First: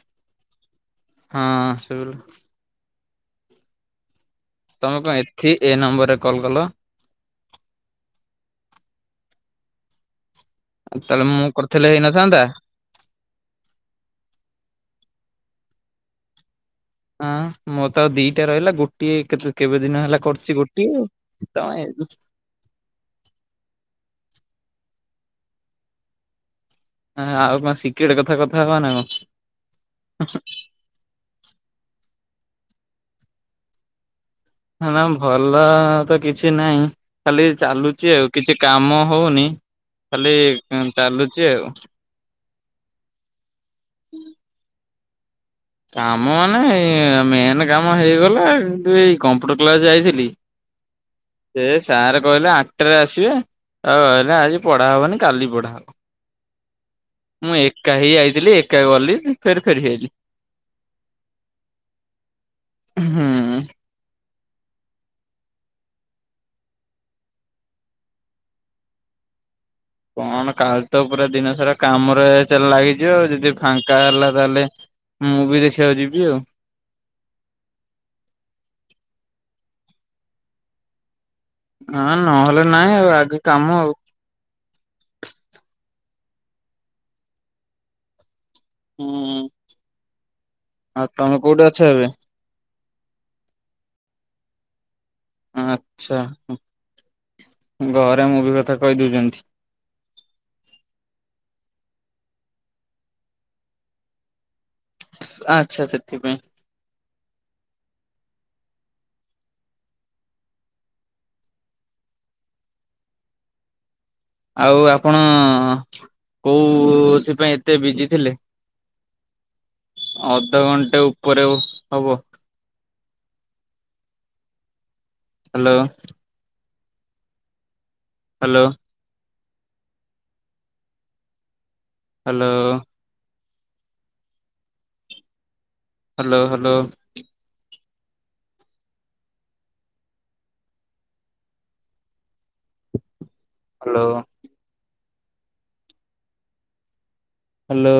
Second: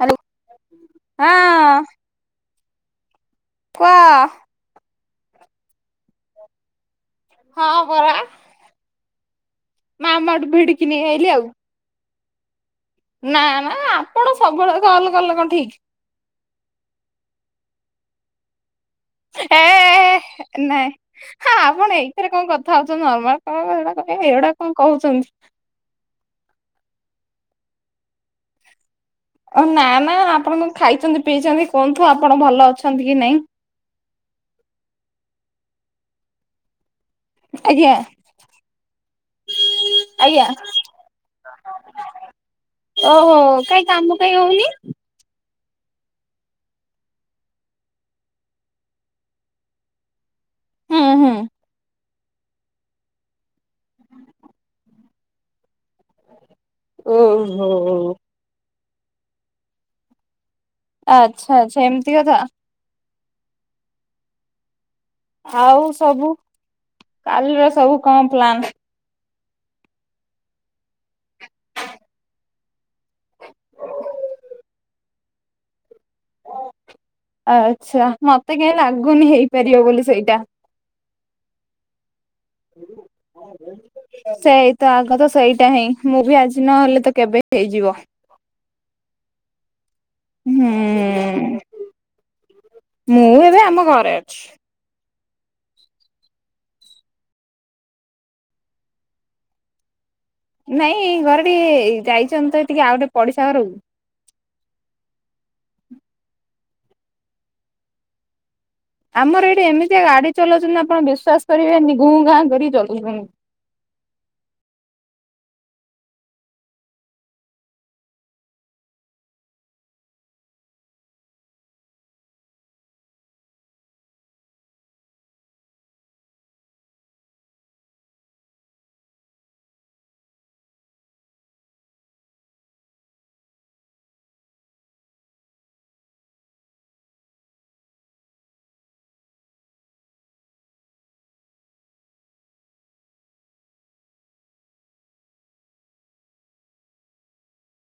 Hello. ହଁ ସୁ କୁହ? ତମେ କଣ ଏଠି ଏ ନମ୍ବରେ କଲ୍ କଲ। ହଁ ପରା। [inaudible] ଉ ତାହେଲେ ଆଉ। ମୁଁ କରିଥିଲେ ହେଇନଥାନ୍ତା। ନା ନା ଆପଣ ସବେଳେ କଲ କଲେ କଣ ଠିକ? ଉଁ ମୋରତ ଆଉ ଦିଟା ରହିଲା ଗୋ ଏଇ କେତେ ଏ କେବେ ଦିନ ହେଲା କରୁଛି ଗୋଟିଏ ତମେ? ଥାଉ ଥାଉ ସବୁ ନର୍ମାଲ [inaudible] ଏଗୁଡା କଣ କହୁଛନ୍ତି? ମାନେ ଆଉ କଁ ସିକ୍ରେଟ୍ କଥା କଥା ହବା ନା କଣ? ଓ ନା ନା ଆପଣ କଣ ଖାଇଛନ୍ତି ପିଇଛନ୍ତି କୁହନ୍ତୁ ଆପଣ ଭଲ ଅଛନ୍ତି କି ନାଇଁ? ନା ମୁଁ ଭଲ ତ କିଛି ନାହିଁ ଖାଲି ଆଜ୍ଞା ଚାଲୁଛି ଆଉ କିଛି କାମ ହଉନି ଖାଲି ଆଜ୍ଞା ଚାଲୁଛି ଆଉ ଓହୋ କାଇ କାମ କାଇ ହଉନି? କାମ ମାନେ ଏଇ ମେନ୍ କାମ ହେଇଗଲା କିନ୍ତୁ ଏଇ କମ୍ପ୍ୟୁଟର କ୍ଲାସ ଯାଇଥିଲି। ହୁଁ ହୁଁ। ସେ ସାରେ କଇଲା ଆଟାରେ ଆସିବେ ଆଉ ଐରା ଆଜି ପଢା ହବନି କାଲି ପଢା ହବ। ମୁଁ ଓହୋ ଏକା ହେଇ ଆଇଥିଲି ଏକା ଗଲି ଫେର୍ ଫେରି ଆଇଲି। ଆଚ୍ଛା ଆଚ୍ଛା ଏମିତି କଥା। ହୁଁ। ଆଉ ସବୁ କାଲିର ସବୁ କଣ ପ୍ଲାନ? କଣ କାଲି ତ ପୁରା ଦିନ ସାରା କାମରେ ଚାଲ ଲାଗିଯିବ ଆଉ ଯଦି ଫାଙ୍କା ହେଲା ତାହାଲେ ମୁଁ ବି ଦେଖିବାକୁ ଯିବି ଆଉ ଆଛା ମତେ କାଇଁ ଲାଗୁନି ହେଇପାରିବ ବୋଲି ସେଇଟା। ଆଁ ନହେଲେ ନାଇଁ ଆଉ ଆଗେ କାମ ଆଉ ସେଇ ତ ଆଗ ତ ସେଇଟା ହିଁ ମୁଁ ବି ଆଜି ନହେଲେ ତ କେବେ ହେଇଯିବ? ହୁଁ ହୁଁ ଆଉ ତମେ କୋଉଠି ଅଛ ଏବେ? ମୁଁ ଏବେ ଆମ ଘରେ ଅଛି। ଆଚ୍ଛା ତାଙ୍କ ଘରେ ମୁଭି କଥା କହିଦଉଛନ୍ତି। ନାଇଁ ଘରେ ଟିକେ ଯାଇଚନ୍ତି ତ ଟିକେ ଆଉ ଗୋଟେ ପଡିଶା ଘରକୁ। ଆଚ୍ଛା ସେଥିପାଇଁ। ଆମର ଏଇଠି ଏମିତିଆ ଗାଡି ଚଲାଉଛନ୍ତି ଆପଣ ବିଶ୍ୱାସ କରିବେନି ଘୁଁ ଘାଁ କରିକି ଚଲଉଛନ୍ତି। ଆଉ ଆପଣ କୋଉଥିପାଇଁ ଏତେ ବିଜି ଥିଲେ? ଅଧଘଣ୍ଟେ ଉପରେ ହବ। Hello. Hello. Hello. Hello hello. Hello. Hello.